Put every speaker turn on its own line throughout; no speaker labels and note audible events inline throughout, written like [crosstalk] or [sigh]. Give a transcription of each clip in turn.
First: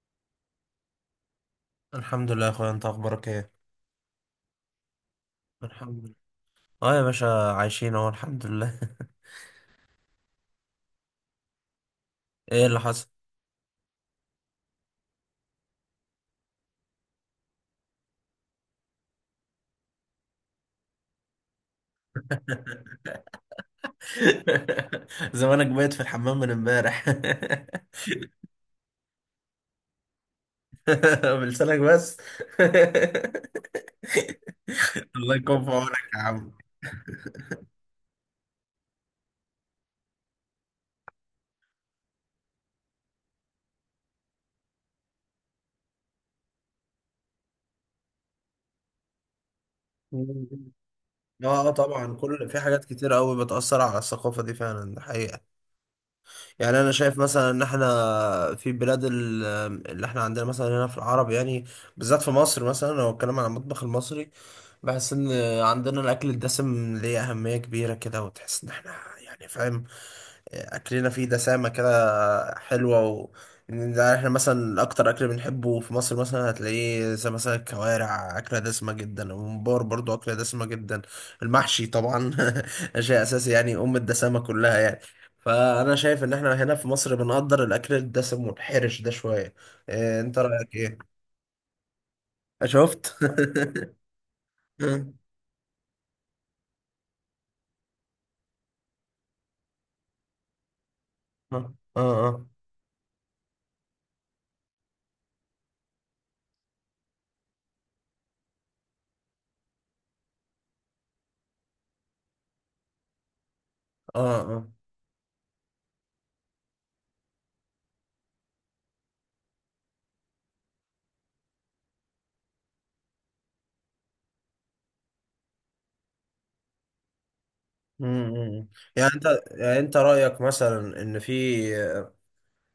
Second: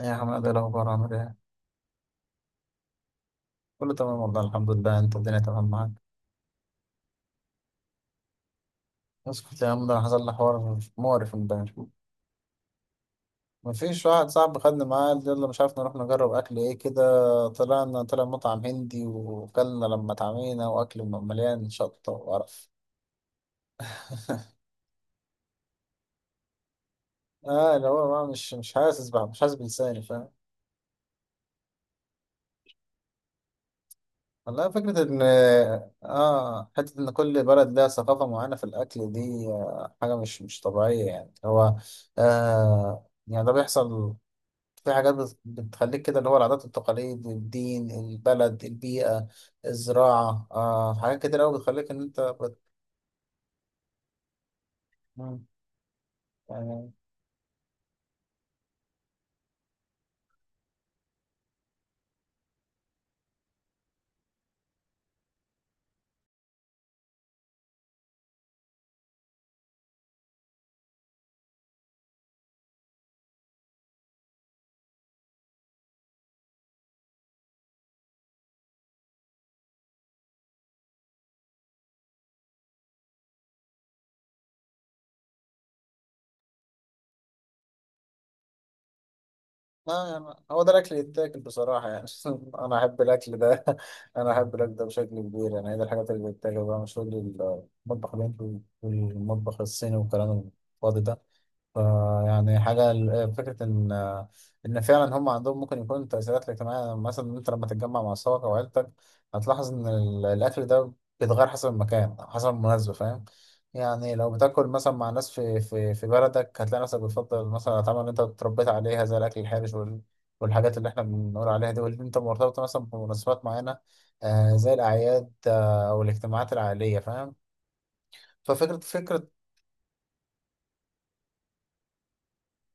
إيه يا حماد، إيه الأخبار، عامل إيه؟
الحمد لله يا اخويا، انت اخبارك ايه؟
كله تمام والله، الحمد لله، أنت الدنيا تمام معاك.
الحمد لله. اه، يا باشا عايشين اهو الحمد لله. [laughs]
اسكت يا عم، ده حصل لي حوار مقرف امبارح.
ايه اللي حصل؟
مفيش واحد صاحبي خدني معاه قال يلا مش عارف نروح نجرب أكل إيه كده. طلع مطعم هندي، وكلنا لما اتعمينا، وأكل مليان شطة وقرف.
[laughs] زمانك بايت في الحمام من امبارح.
اللي هو بقى مش حاسس، بقى مش حاسس بلساني، فاهم.
[laughs] بلسانك بس. [laughs]
والله، فكرة إن.
الله يكون في عونك يا عم.
حتة إن كل بلد لها ثقافة معينة في الأكل دي، حاجة مش طبيعية، يعني هو. يعني ده بيحصل. في حاجات بتخليك كده، اللي هو العادات والتقاليد، الدين، البلد، البيئة، الزراعة، حاجات كده أوي
اه، اه،
بتخليك إن
طبعا
أنت
كل
بت...
في حاجات كتير قوي بتأثر على الثقافة دي، فعلا ده حقيقة.
مم.
يعني
يعني.
انا شايف مثلا ان احنا في بلاد اللي احنا عندنا مثلا هنا في العرب، يعني بالذات في مصر. مثلا لو اتكلم عن المطبخ المصري، بحس ان عندنا الاكل الدسم ليه اهميه كبيره كده، وتحس ان احنا يعني فاهم، اكلنا فيه دسامه كده حلوه. و إن ده احنا مثلا اكتر اكل بنحبه في مصر، مثلا هتلاقيه زي مثلا الكوارع اكله دسمه جدا، الممبار برضو اكله دسمه جدا، المحشي طبعا. [laughs] شيء اساسي، يعني ام الدسامه كلها يعني. فانا شايف ان احنا هنا في مصر بنقدر الاكل الدسم والحرش ده شويه.
لا،
إيه،
يعني
انت
هو ده
رايك
الأكل اللي
ايه؟
يتاكل بصراحة يعني [laughs] أنا أحب
شفت.
الأكل ده
[laughs]
[laughs] أنا أحب الأكل ده بشكل كبير، يعني هي دي الحاجات اللي بتتاكل بقى، مش كل المطبخ الهندي والمطبخ الصيني والكلام الفاضي ده.
اه، اه،
فيعني حاجة فكرة إن فعلا هم عندهم ممكن يكون تأثيرات اجتماعية، يعني مثلا أنت لما تتجمع مع أصحابك أو عيلتك، هتلاحظ إن الأكل ده بيتغير حسب المكان أو حسب المناسبة، فاهم. يعني
اه،
لو بتاكل
اه.
مثلا مع ناس في بلدك، هتلاقي نفسك بتفضل مثلا الأطعمة اللي أنت اتربيت عليها، زي الأكل الحرش والحاجات اللي إحنا بنقول عليها دي، واللي أنت مرتبطة مثلا بمناسبات معينة، زي الأعياد، أو الاجتماعات العائلية، فاهم.
أمم، أمم.
ففكرة
يعني انت
فكرة
يعني انت رأيك مثلا ان في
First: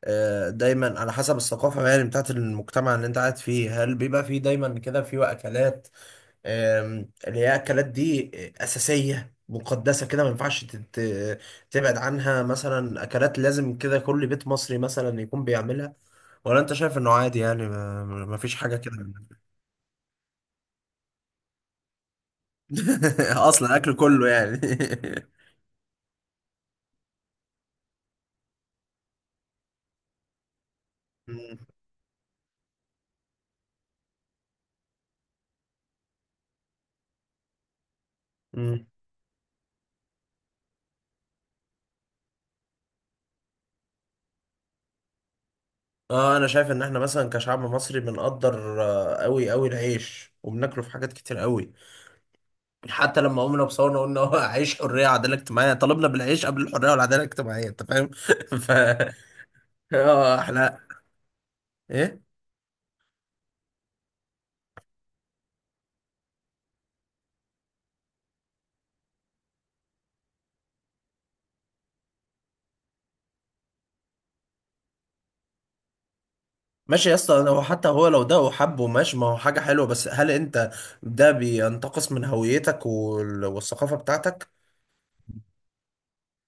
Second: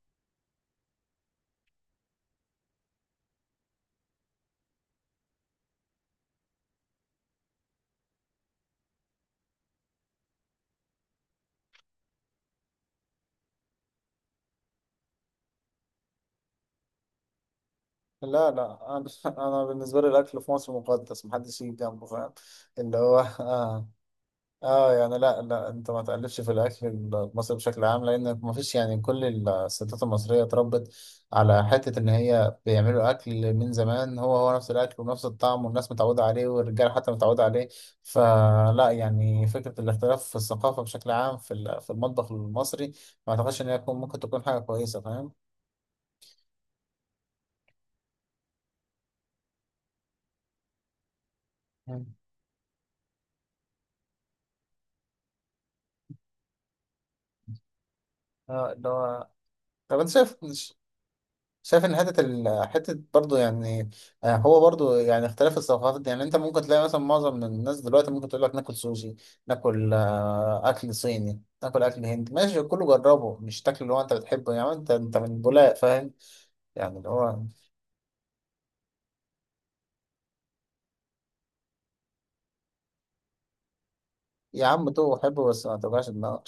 دايما على حسب الثقافة، يعني بتاعت المجتمع اللي انت قاعد فيه. هل بيبقى في دايما كده في اكلات، اللي هي اكلات دي أساسية مقدسة كده ما ينفعش تبعد عنها؟ مثلا اكلات لازم كده كل بيت مصري مثلا يكون بيعملها، ولا انت شايف انه عادي؟ يعني ما
لا،
فيش حاجة كده.
لا، أنا [laughs] أنا بالنسبة لي الأكل في مصر مقدس، محدش يجي جنبه، فاهم. اللي هو
[laughs] اصلا
[laughs]
اكل كله يعني.
اه يعني، لا، لا، انت ما تقلبش في الاكل المصري بشكل عام، لان ما فيش، يعني، كل الستات المصريه اتربت على
[laughs]
حته ان هي بيعملوا اكل من زمان، هو هو نفس الاكل ونفس الطعم، والناس متعوده عليه، والرجاله حتى متعوده عليه.
أمم.
فلا، يعني فكره الاختلاف في الثقافه بشكل عام في المطبخ المصري، ما اعتقدش ان هي ممكن تكون حاجه كويسه، فاهم.
اه، انا شايف ان احنا مثلا كشعب مصري بنقدر، قوي قوي العيش وبناكله في حاجات كتير قوي.
مم.
حتى لما قمنا بصورنا قلنا هو عيش حريه وعداله اجتماعيه، طلبنا بالعيش قبل الحريه والعداله الاجتماعيه، انت فاهم. [laughs]
اه،
ف
اللي هو، طب انت شايف
اه احنا.
شايف ان
ايه؟
حته برضه يعني، هو برضه يعني اختلاف الثقافات دي. يعني انت ممكن تلاقي مثلا معظم من الناس دلوقتي ممكن تقول لك ناكل سوشي، ناكل اكل صيني، ناكل اكل هندي، ماشي كله جربه، مش تاكل اللي هو انت بتحبه، يعني انت من بولاق، فاهم. يعني اللي
ماشي يا اسطى،
هو،
هو حتى هو لو ده وحبه ماشي، ما هو حاجه حلوه، بس هل انت ده بينتقص من هويتك والثقافه بتاعتك؟
يا عم تو حبه بس ما توجعش دماغك.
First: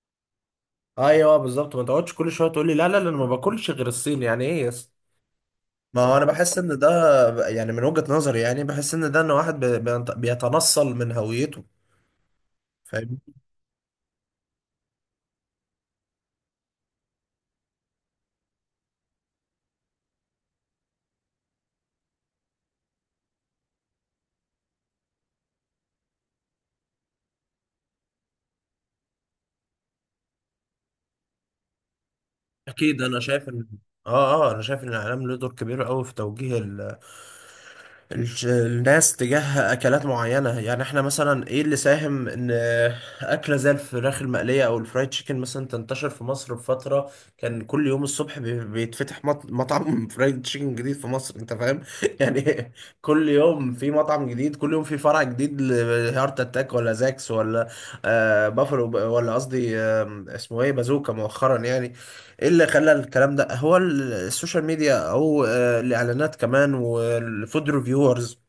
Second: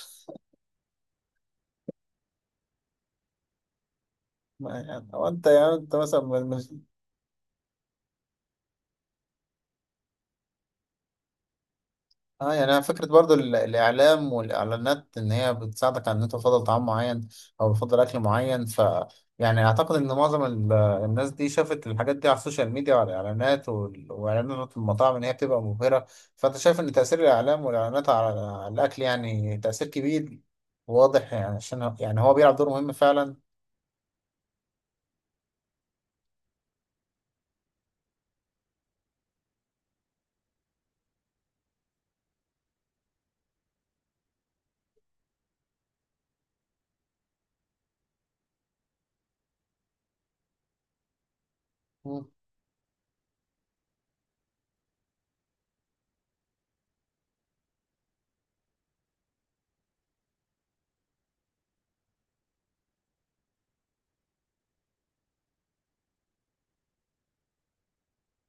ايوه بالظبط، ما تقعدش كل شويه تقول لي لا، لا، لا، انا ما باكلش غير الصين. يعني ايه يا
ما [laughs]
اسطى؟
يعني هو انت، يعني انت
ما هو
مثلا
انا
من
بحس
من
ان ده، يعني من وجهة نظري يعني بحس ان ده ان واحد بيتنصل من هويته.
اه يعني، انا فكره
فاهم.
برضو الاعلام والاعلانات ان هي بتساعدك على ان انت تفضل طعام معين، او بتفضل اكل معين. يعني اعتقد ان معظم الناس دي شافت الحاجات دي على السوشيال ميديا وعلى الاعلانات واعلانات المطاعم، ان هي بتبقى مبهره. فانت شايف ان تاثير الاعلام والاعلانات على الاكل يعني تاثير كبير واضح، يعني عشان يعني هو بيلعب دور مهم
اكيد، انا
فعلا.
شايف ان، اه، اه، انا شايف ان الاعلام له دور كبير قوي في توجيه الناس تجاه اكلات معينه. يعني احنا مثلا ايه اللي ساهم ان اكله زي الفراخ المقليه او الفرايد تشيكن مثلا تنتشر في مصر بفتره. كان كل يوم الصبح بيتفتح مطعم [laughs] فرايد تشيكن جديد في مصر، انت فاهم. [laughs]
مم.
يعني كل يوم في مطعم جديد، كل يوم في فرع جديد، لهارت اتاك، ولا زاكس، ولا بافلو، ولا قصدي اسمه ايه، بازوكا مؤخرا يعني. ايه اللي خلى الكلام ده هو السوشيال ميديا، او الاعلانات كمان، والفود ريفيورز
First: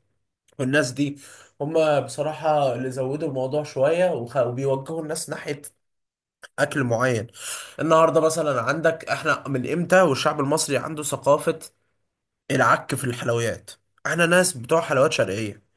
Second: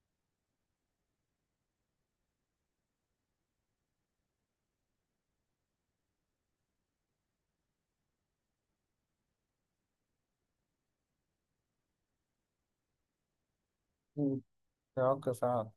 والناس دي، هم بصراحة اللي زودوا الموضوع شوية، وبيوجهوا الناس ناحية اكل معين. النهاردة مثلا عندك، احنا من امتى والشعب المصري عنده ثقافة العك في الحلويات. احنا
مم.
ناس بتوع حلويات
اوكي،
شرقية.
فعلا.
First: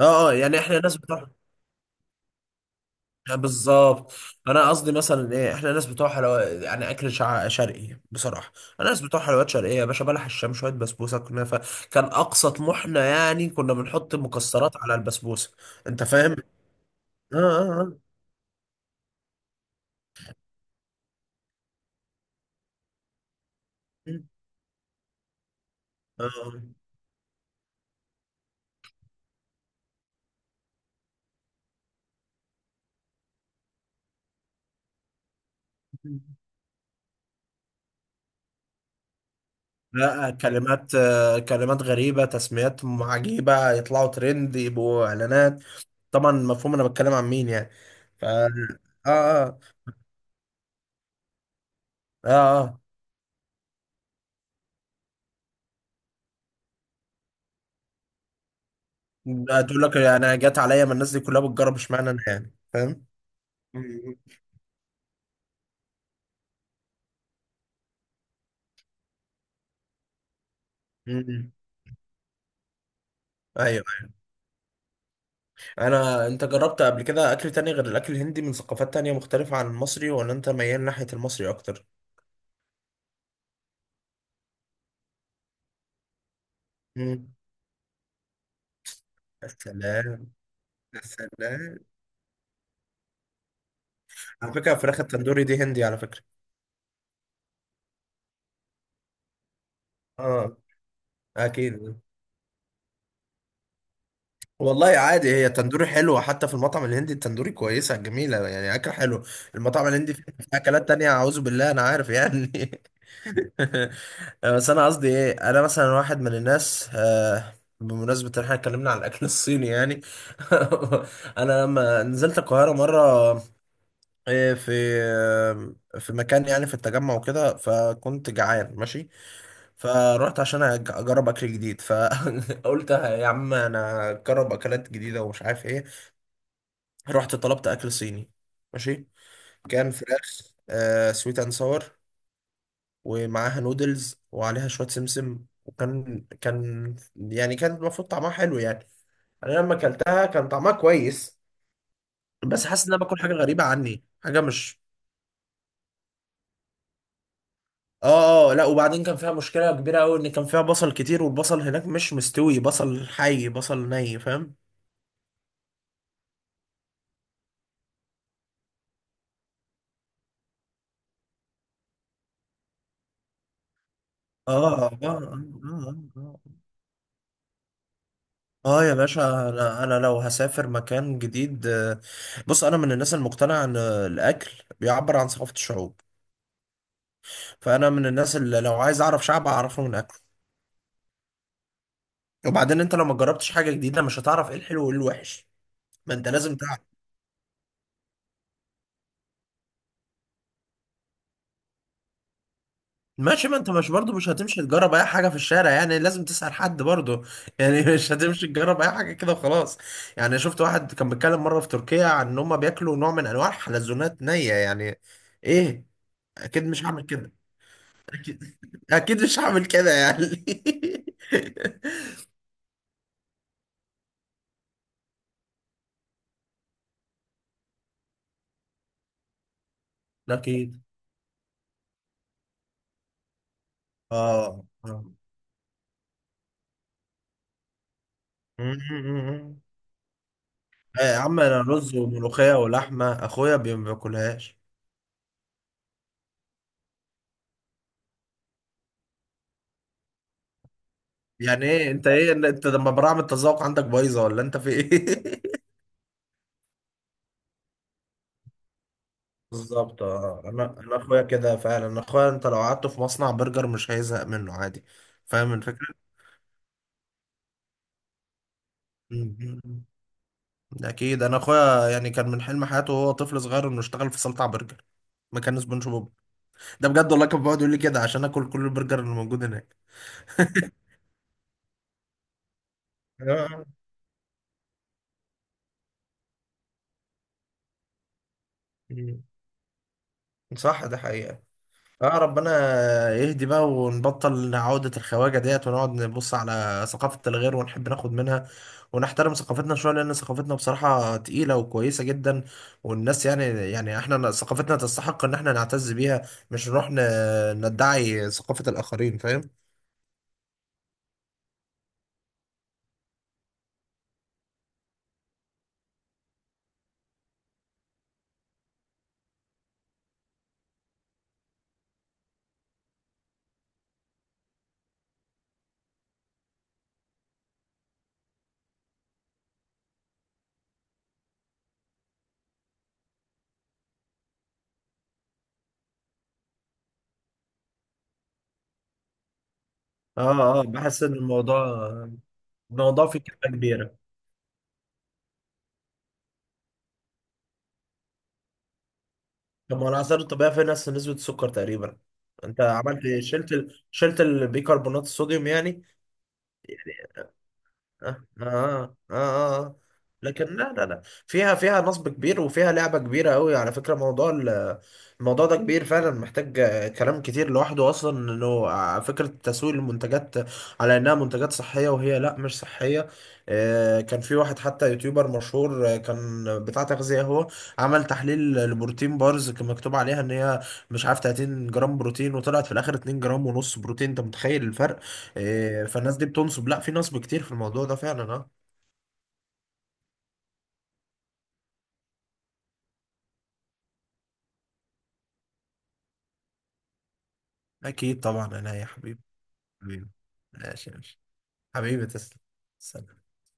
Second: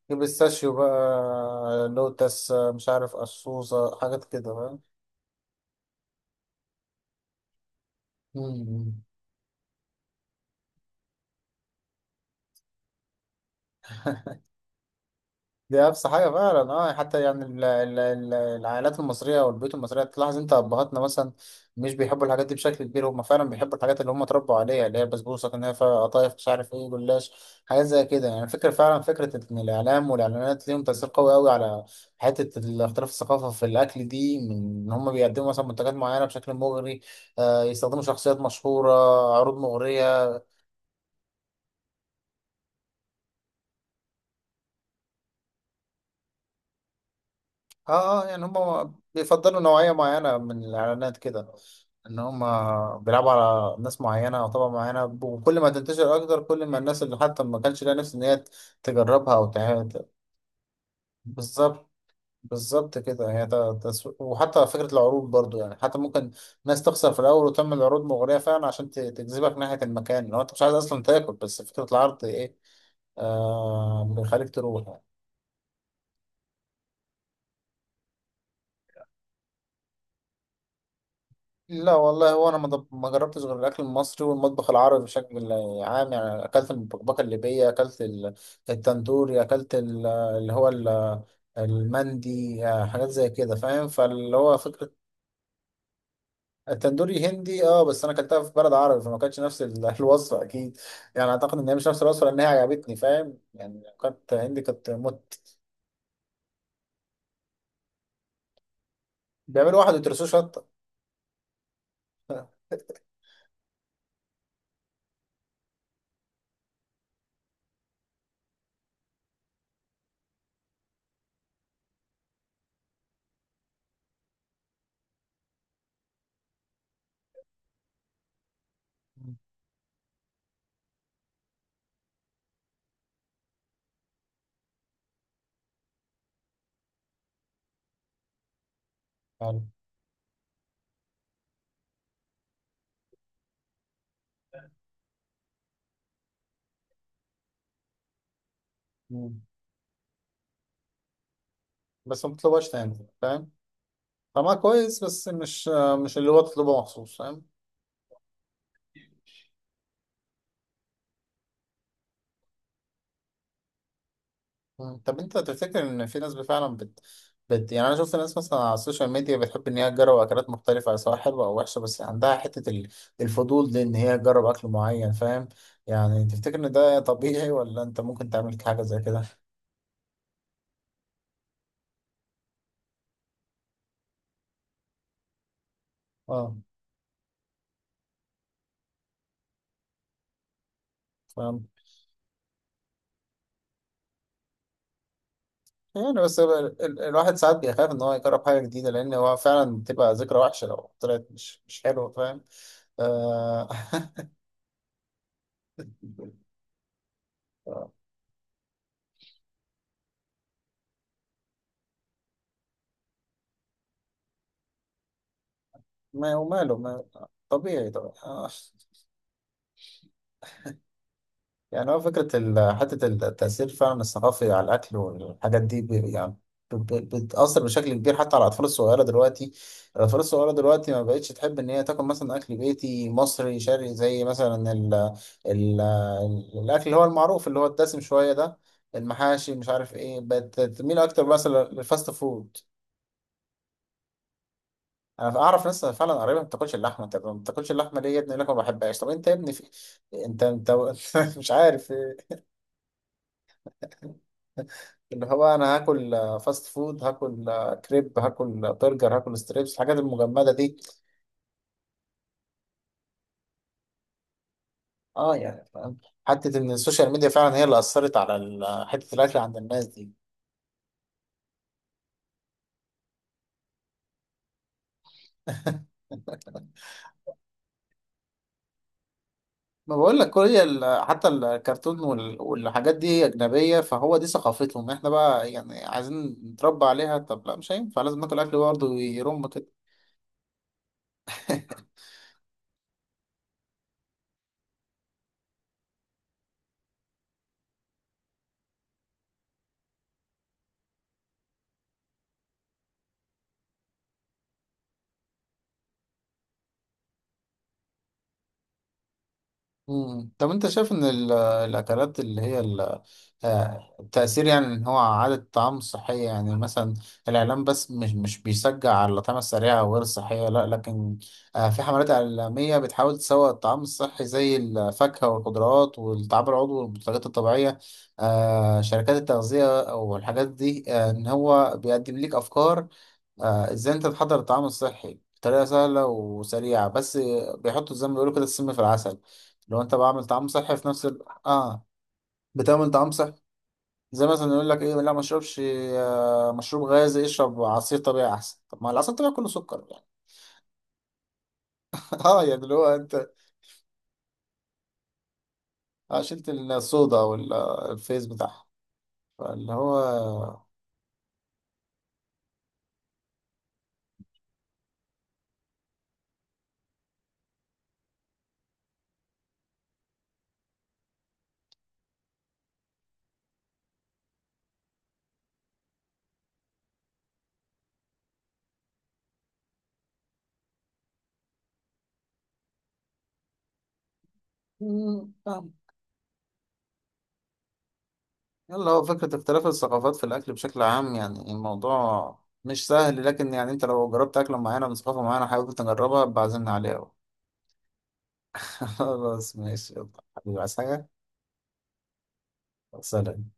اه، اه، يعني
البيستاشيو
احنا ناس بتوع،
بقى، لوتس، مش عارف
آه،
قصوصه،
بالظبط.
حاجات
انا
كده
قصدي مثلا ايه، احنا ناس بتوع حلويات يعني اكل شرقي بصراحه. انا
بقى.
ناس بتوع حلويات شرقيه يا باشا، بلح الشام شويه بسبوسه كنافه. كان اقصى طموحنا، يعني كنا بنحط مكسرات على البسبوسه.
دي
انت
أبسط حاجة
فاهم.
فعلا، اه يعني حتى
اه،
يعني
اه،
العائلات المصرية والبيوت المصرية، تلاحظ انت أبهاتنا مثلا مش بيحبوا الحاجات دي بشكل كبير، هم فعلا بيحبوا الحاجات اللي
اه،
هم اتربوا عليها، اللي هي البسبوسة، كنافة، قطايف، مش
آه.
عارف ايه، جلاش، حاجات زي كده. يعني فكرة فعلا، فكرة إن الإعلام والإعلانات ليهم تأثير قوي أوي على حتة الاختلاف الثقافة في الأكل دي، من إن هم بيقدموا مثلا منتجات معينة بشكل مغري، يستخدموا شخصيات مشهورة، عروض
لا،
مغرية.
كلمات غريبه، تسميات عجيبه، يطلعوا ترند يبقوا اعلانات. طبعا مفهوم انا بتكلم عن مين يعني.
اه
ف،
اه، يعني
اه،
هم
اه،
بيفضلوا نوعية معينة من الإعلانات كده، إن
اه،
هم
آه.
بيلعبوا على ناس معينة أو طبقة معينة، وكل ما تنتشر أكتر، كل ما الناس اللي حتى ما كانش ليها نفس إن هي تجربها أو
تقول
تع-
لك انا جت عليا، ما الناس دي كلها بتجرب
بالظبط.
اشمعنى انا، يعني
بالظبط
فاهم.
كده، هي
مم.
تسويق، وحتى فكرة العروض برضو يعني حتى ممكن ناس تخسر في الأول وتعمل عروض مغرية فعلا عشان تجذبك ناحية المكان، لو أنت مش عايز أصلا تاكل،
امم،
بس فكرة العرض إيه،
ايوه، أيوة.
بيخليك تروح يعني.
انت جربت قبل كده اكل تاني غير الاكل الهندي من ثقافات تانية مختلفة عن المصري، ولا انت ميال ناحية المصري اكتر؟
لا والله، هو انا ما جربتش غير الاكل المصري والمطبخ العربي بشكل عام، يعني اكلت المبكبكه
امم.
الليبيه، اكلت التندوري،
يا
اكلت
سلام، يا سلام.
المندي، حاجات زي كده، فاهم. فاللي
على
هو
فكرة
فكره،
الفراخ التندوري دي هندي على فكرة.
التندوري هندي اه، بس انا اكلتها في بلد عربي، فما كانتش نفس [laughs] الوصفه
اه.
اكيد. يعني اعتقد ان هي مش
اكيد.
نفس الوصفه لان هي عجبتني، فاهم، يعني لو كانت هندي
والله
كانت
عادي، هي
مت
تندوري حلوة، حتى في المطعم الهندي التندوري كويسة جميلة، يعني أكل حلو.
بيعملوا
المطعم
واحد
الهندي فيه
ويترسوه
فيه
شطه،
أكلات تانية أعوذ بالله، أنا عارف يعني. [laughs] بس أنا قصدي إيه، أنا مثلا واحد من الناس، بمناسبة إن إحنا اتكلمنا عن الأكل الصيني يعني. [laughs] أنا لما نزلت القاهرة مرة، آه، في في مكان يعني في التجمع وكده، فكنت جعان ماشي. فروحت عشان اجرب اكل جديد، فقلت [laughs] يا عم انا اجرب اكلات جديده ومش عارف ايه. رحت طلبت اكل صيني. ماشي.
يعني.
كان فراخ سويت اند ساور، ومعاها نودلز وعليها شويه سمسم، وكان يعني كان المفروض طعمها حلو يعني.
مم.
انا لما اكلتها كان طعمها كويس.
بس ما
بس
بتطلبهاش
حاسس ان انا
تاني،
باكل حاجه
فاهم.
غريبه عني، حاجه
طعمها
مش.
كويس، بس مش اللي هو تطلبه مخصوص، فاهم.
اه، اه، لا، وبعدين كان فيها مشكله كبيره قوي ان كان فيها بصل كتير، والبصل هناك مش مستوي، بصل حي بصل ني، فاهم.
مم. طب انت تفتكر ان في ناس فعلا بت... بت يعني، انا شفت ناس مثلا على السوشيال ميديا بتحب ان هي تجرب اكلات مختلفه، سواء حلوه او وحشه، بس عندها حته الفضول، لان هي تجرب اكل
اه، اه،
معين،
اه،
فاهم.
اه، اه،
يعني تفتكر
آه.
ان ده طبيعي، ولا انت ممكن تعمل حاجه
يا
زي كده؟
باشا، انا لو هسافر مكان جديد، بص انا من الناس المقتنعه ان الاكل بيعبر عن ثقافه الشعوب.
اه،
فانا من الناس اللي لو عايز اعرف شعب اعرفه من اكله.
فاهم،
وبعدين انت لو ما جربتش حاجه جديده مش هتعرف ايه الحلو وايه الوحش. ما
يعني
انت
بس
لازم تعرف.
الواحد ساعات بيخاف ان هو يجرب حاجه جديده، لان هو فعلا بتبقى ذكرى وحشه لو طلعت مش حلوه، فاهم
ماشي، ما
آه...
انت مش برضو مش هتمشي تجرب اي حاجه في الشارع، يعني لازم تسال حد برضو. يعني [laughs]
[laughs]
مش هتمشي تجرب اي حاجه كده وخلاص. يعني شفت واحد كان بيتكلم مره في تركيا عن ان هم بياكلوا نوع من انواع الحلزونات نيه يعني. ايه؟
ما
اكيد مش هعمل
وماله،
كده.
طبيعي طبعا.
اكيد [laughs] اكيد مش هعمل كده يعني. [laughs]
يعني هو فكرة حتة التأثير فعلا الثقافي على الأكل والحاجات دي، يعني بتأثر بشكل كبير حتى على الأطفال الصغيرة دلوقتي الأطفال الصغيرة
أكيد،
دلوقتي ما بقتش تحب إن هي تاكل مثلا أكل بيتي مصري شرقي، زي
آه،
مثلا ال
آه،
ال الأكل اللي هو المعروف، اللي هو الدسم شوية ده، المحاشي، مش عارف إيه، بقت تميل
آه، يا
أكتر
عم أنا
مثلا
رز
للفاست
وملوخية
فود.
ولحمة، أخويا ما بياكلهاش.
أنا أعرف ناس فعلا قريبة ما بتاكلش اللحمة. طب ما بتاكلش اللحمة ليه يا ابني؟ يقول لك ما بحبهاش. طب أنت يا ابني في... أنت أنت [laughs] مش
يعني إيه
عارف.
أنت، إيه أنت لما براعم التذوق عندك بايظة، ولا أنت في
اللي
إيه؟
هو،
[laughs]
انا هاكل فاست فود، هاكل كريب، هاكل برجر، هاكل ستريبس، الحاجات
بالظبط، اه،
المجمده
انا
دي.
انا اخويا كده فعلا، انا اخويا انت لو قعدته في مصنع برجر مش هيزهق منه عادي.
اه
فاهم
يعني،
الفكره.
فاهم. حته ان السوشيال ميديا فعلا هي اللي اثرت على حته الاكل عند
مم.
الناس دي.
ده اكيد، انا اخويا يعني كان من حلم حياته وهو طفل صغير انه يشتغل في سلطع برجر، مكان سبونج
[laughs]
بوب. ده بجد والله، كان بيقعد يقول لي كده عشان اكل كل البرجر اللي موجود هناك.
ما بقول لك، كل هي حتى الكرتون والحاجات دي
آه.
اجنبيه، فهو دي ثقافتهم، احنا بقى يعني عايزين نتربى عليها. طب لا، مش هينفع، لازم ناكل اكل برضه
مم.
يرم كده.
صح، ده حقيقة.
[laughs]
اه، ربنا يهدي بقى ونبطل عودة الخواجة ديت، ونقعد نبص على ثقافة الغير ونحب ناخد منها، ونحترم ثقافتنا شوية، لأن ثقافتنا بصراحة تقيلة وكويسة جدا. والناس يعني احنا ثقافتنا تستحق إن احنا نعتز بيها، مش نروح ندعي ثقافة الآخرين، فاهم؟
مم. طب انت شايف ان الاكلات اللي هي التأثير، يعني ان هو عادة الطعام الصحية، يعني مثلا الاعلام بس مش بيشجع على الأطعمة السريعة وغير الصحية، لا لكن في حملات إعلامية بتحاول تسوق الطعام الصحي زي الفاكهة والخضروات والطعام العضوي والمنتجات الطبيعية، شركات التغذية والحاجات دي، ان هو بيقدم لك افكار، ازاي انت تحضر الطعام الصحي بطريقه سهله وسريعه، بس بيحطوا زي ما بيقولوا كده السم في العسل. لو انت بعمل
اه،
طعام
اه،
صحي في
بحس
نفس
إن
ال...
الموضوع
اه بتعمل
الموضوع
طعام
فيه
صحي،
كلمة كبيرة.
زي مثلا يقول لك ايه، لا ما اشربش مشروب غازي، اشرب عصير طبيعي احسن، طب ما العصير الطبيعي كله
طب
سكر
ما
يعني.
الآثار الطبيعية فيها نفس نسبة السكر تقريبا.
[laughs] اه
انت
يعني اللي هو
عملت إيه؟
انت،
شلت البيكربونات الصوديوم يعني.
شلت الصودا
آه،
والفيس
آه،
بتاعها،
آه، آه،
فاللي
اه. لكن
هو،
لا، لا، لا، فيها نصب كبير، وفيها لعبة كبيرة قوي، على فكرة موضوع الموضوع ده كبير فعلا، محتاج كلام كتير لوحده، أصلا إنه فكرة تسويق المنتجات على إنها منتجات صحية، وهي لا، مش صحية. كان في واحد حتى يوتيوبر مشهور، كان بتاع تغذية، هو عمل تحليل لبروتين بارز كان مكتوب عليها إن هي مش عارف 30 جرام بروتين، وطلعت في الآخر 2 جرام ونص بروتين، أنت متخيل. إيه، فالناس دي بتنصب، لا في نصب كتير في الموضوع ده فعلا، اه.
يلا هو فكرة اختلاف الثقافات في الأكل بشكل عام، يعني الموضوع مش سهل، لكن يعني أنت لو جربت أكلة معينة من ثقافة معينة حابب تجربها، بعزمنا عليها [laughs] بقى.
اكيد طبعا انا يا حبيبي.
خلاص، ماشي، يلا.
حبيبي.
حبيبي عايز
ماشي،
حاجة؟
ماشي. حبيبي تسلم. سلام.
سلام.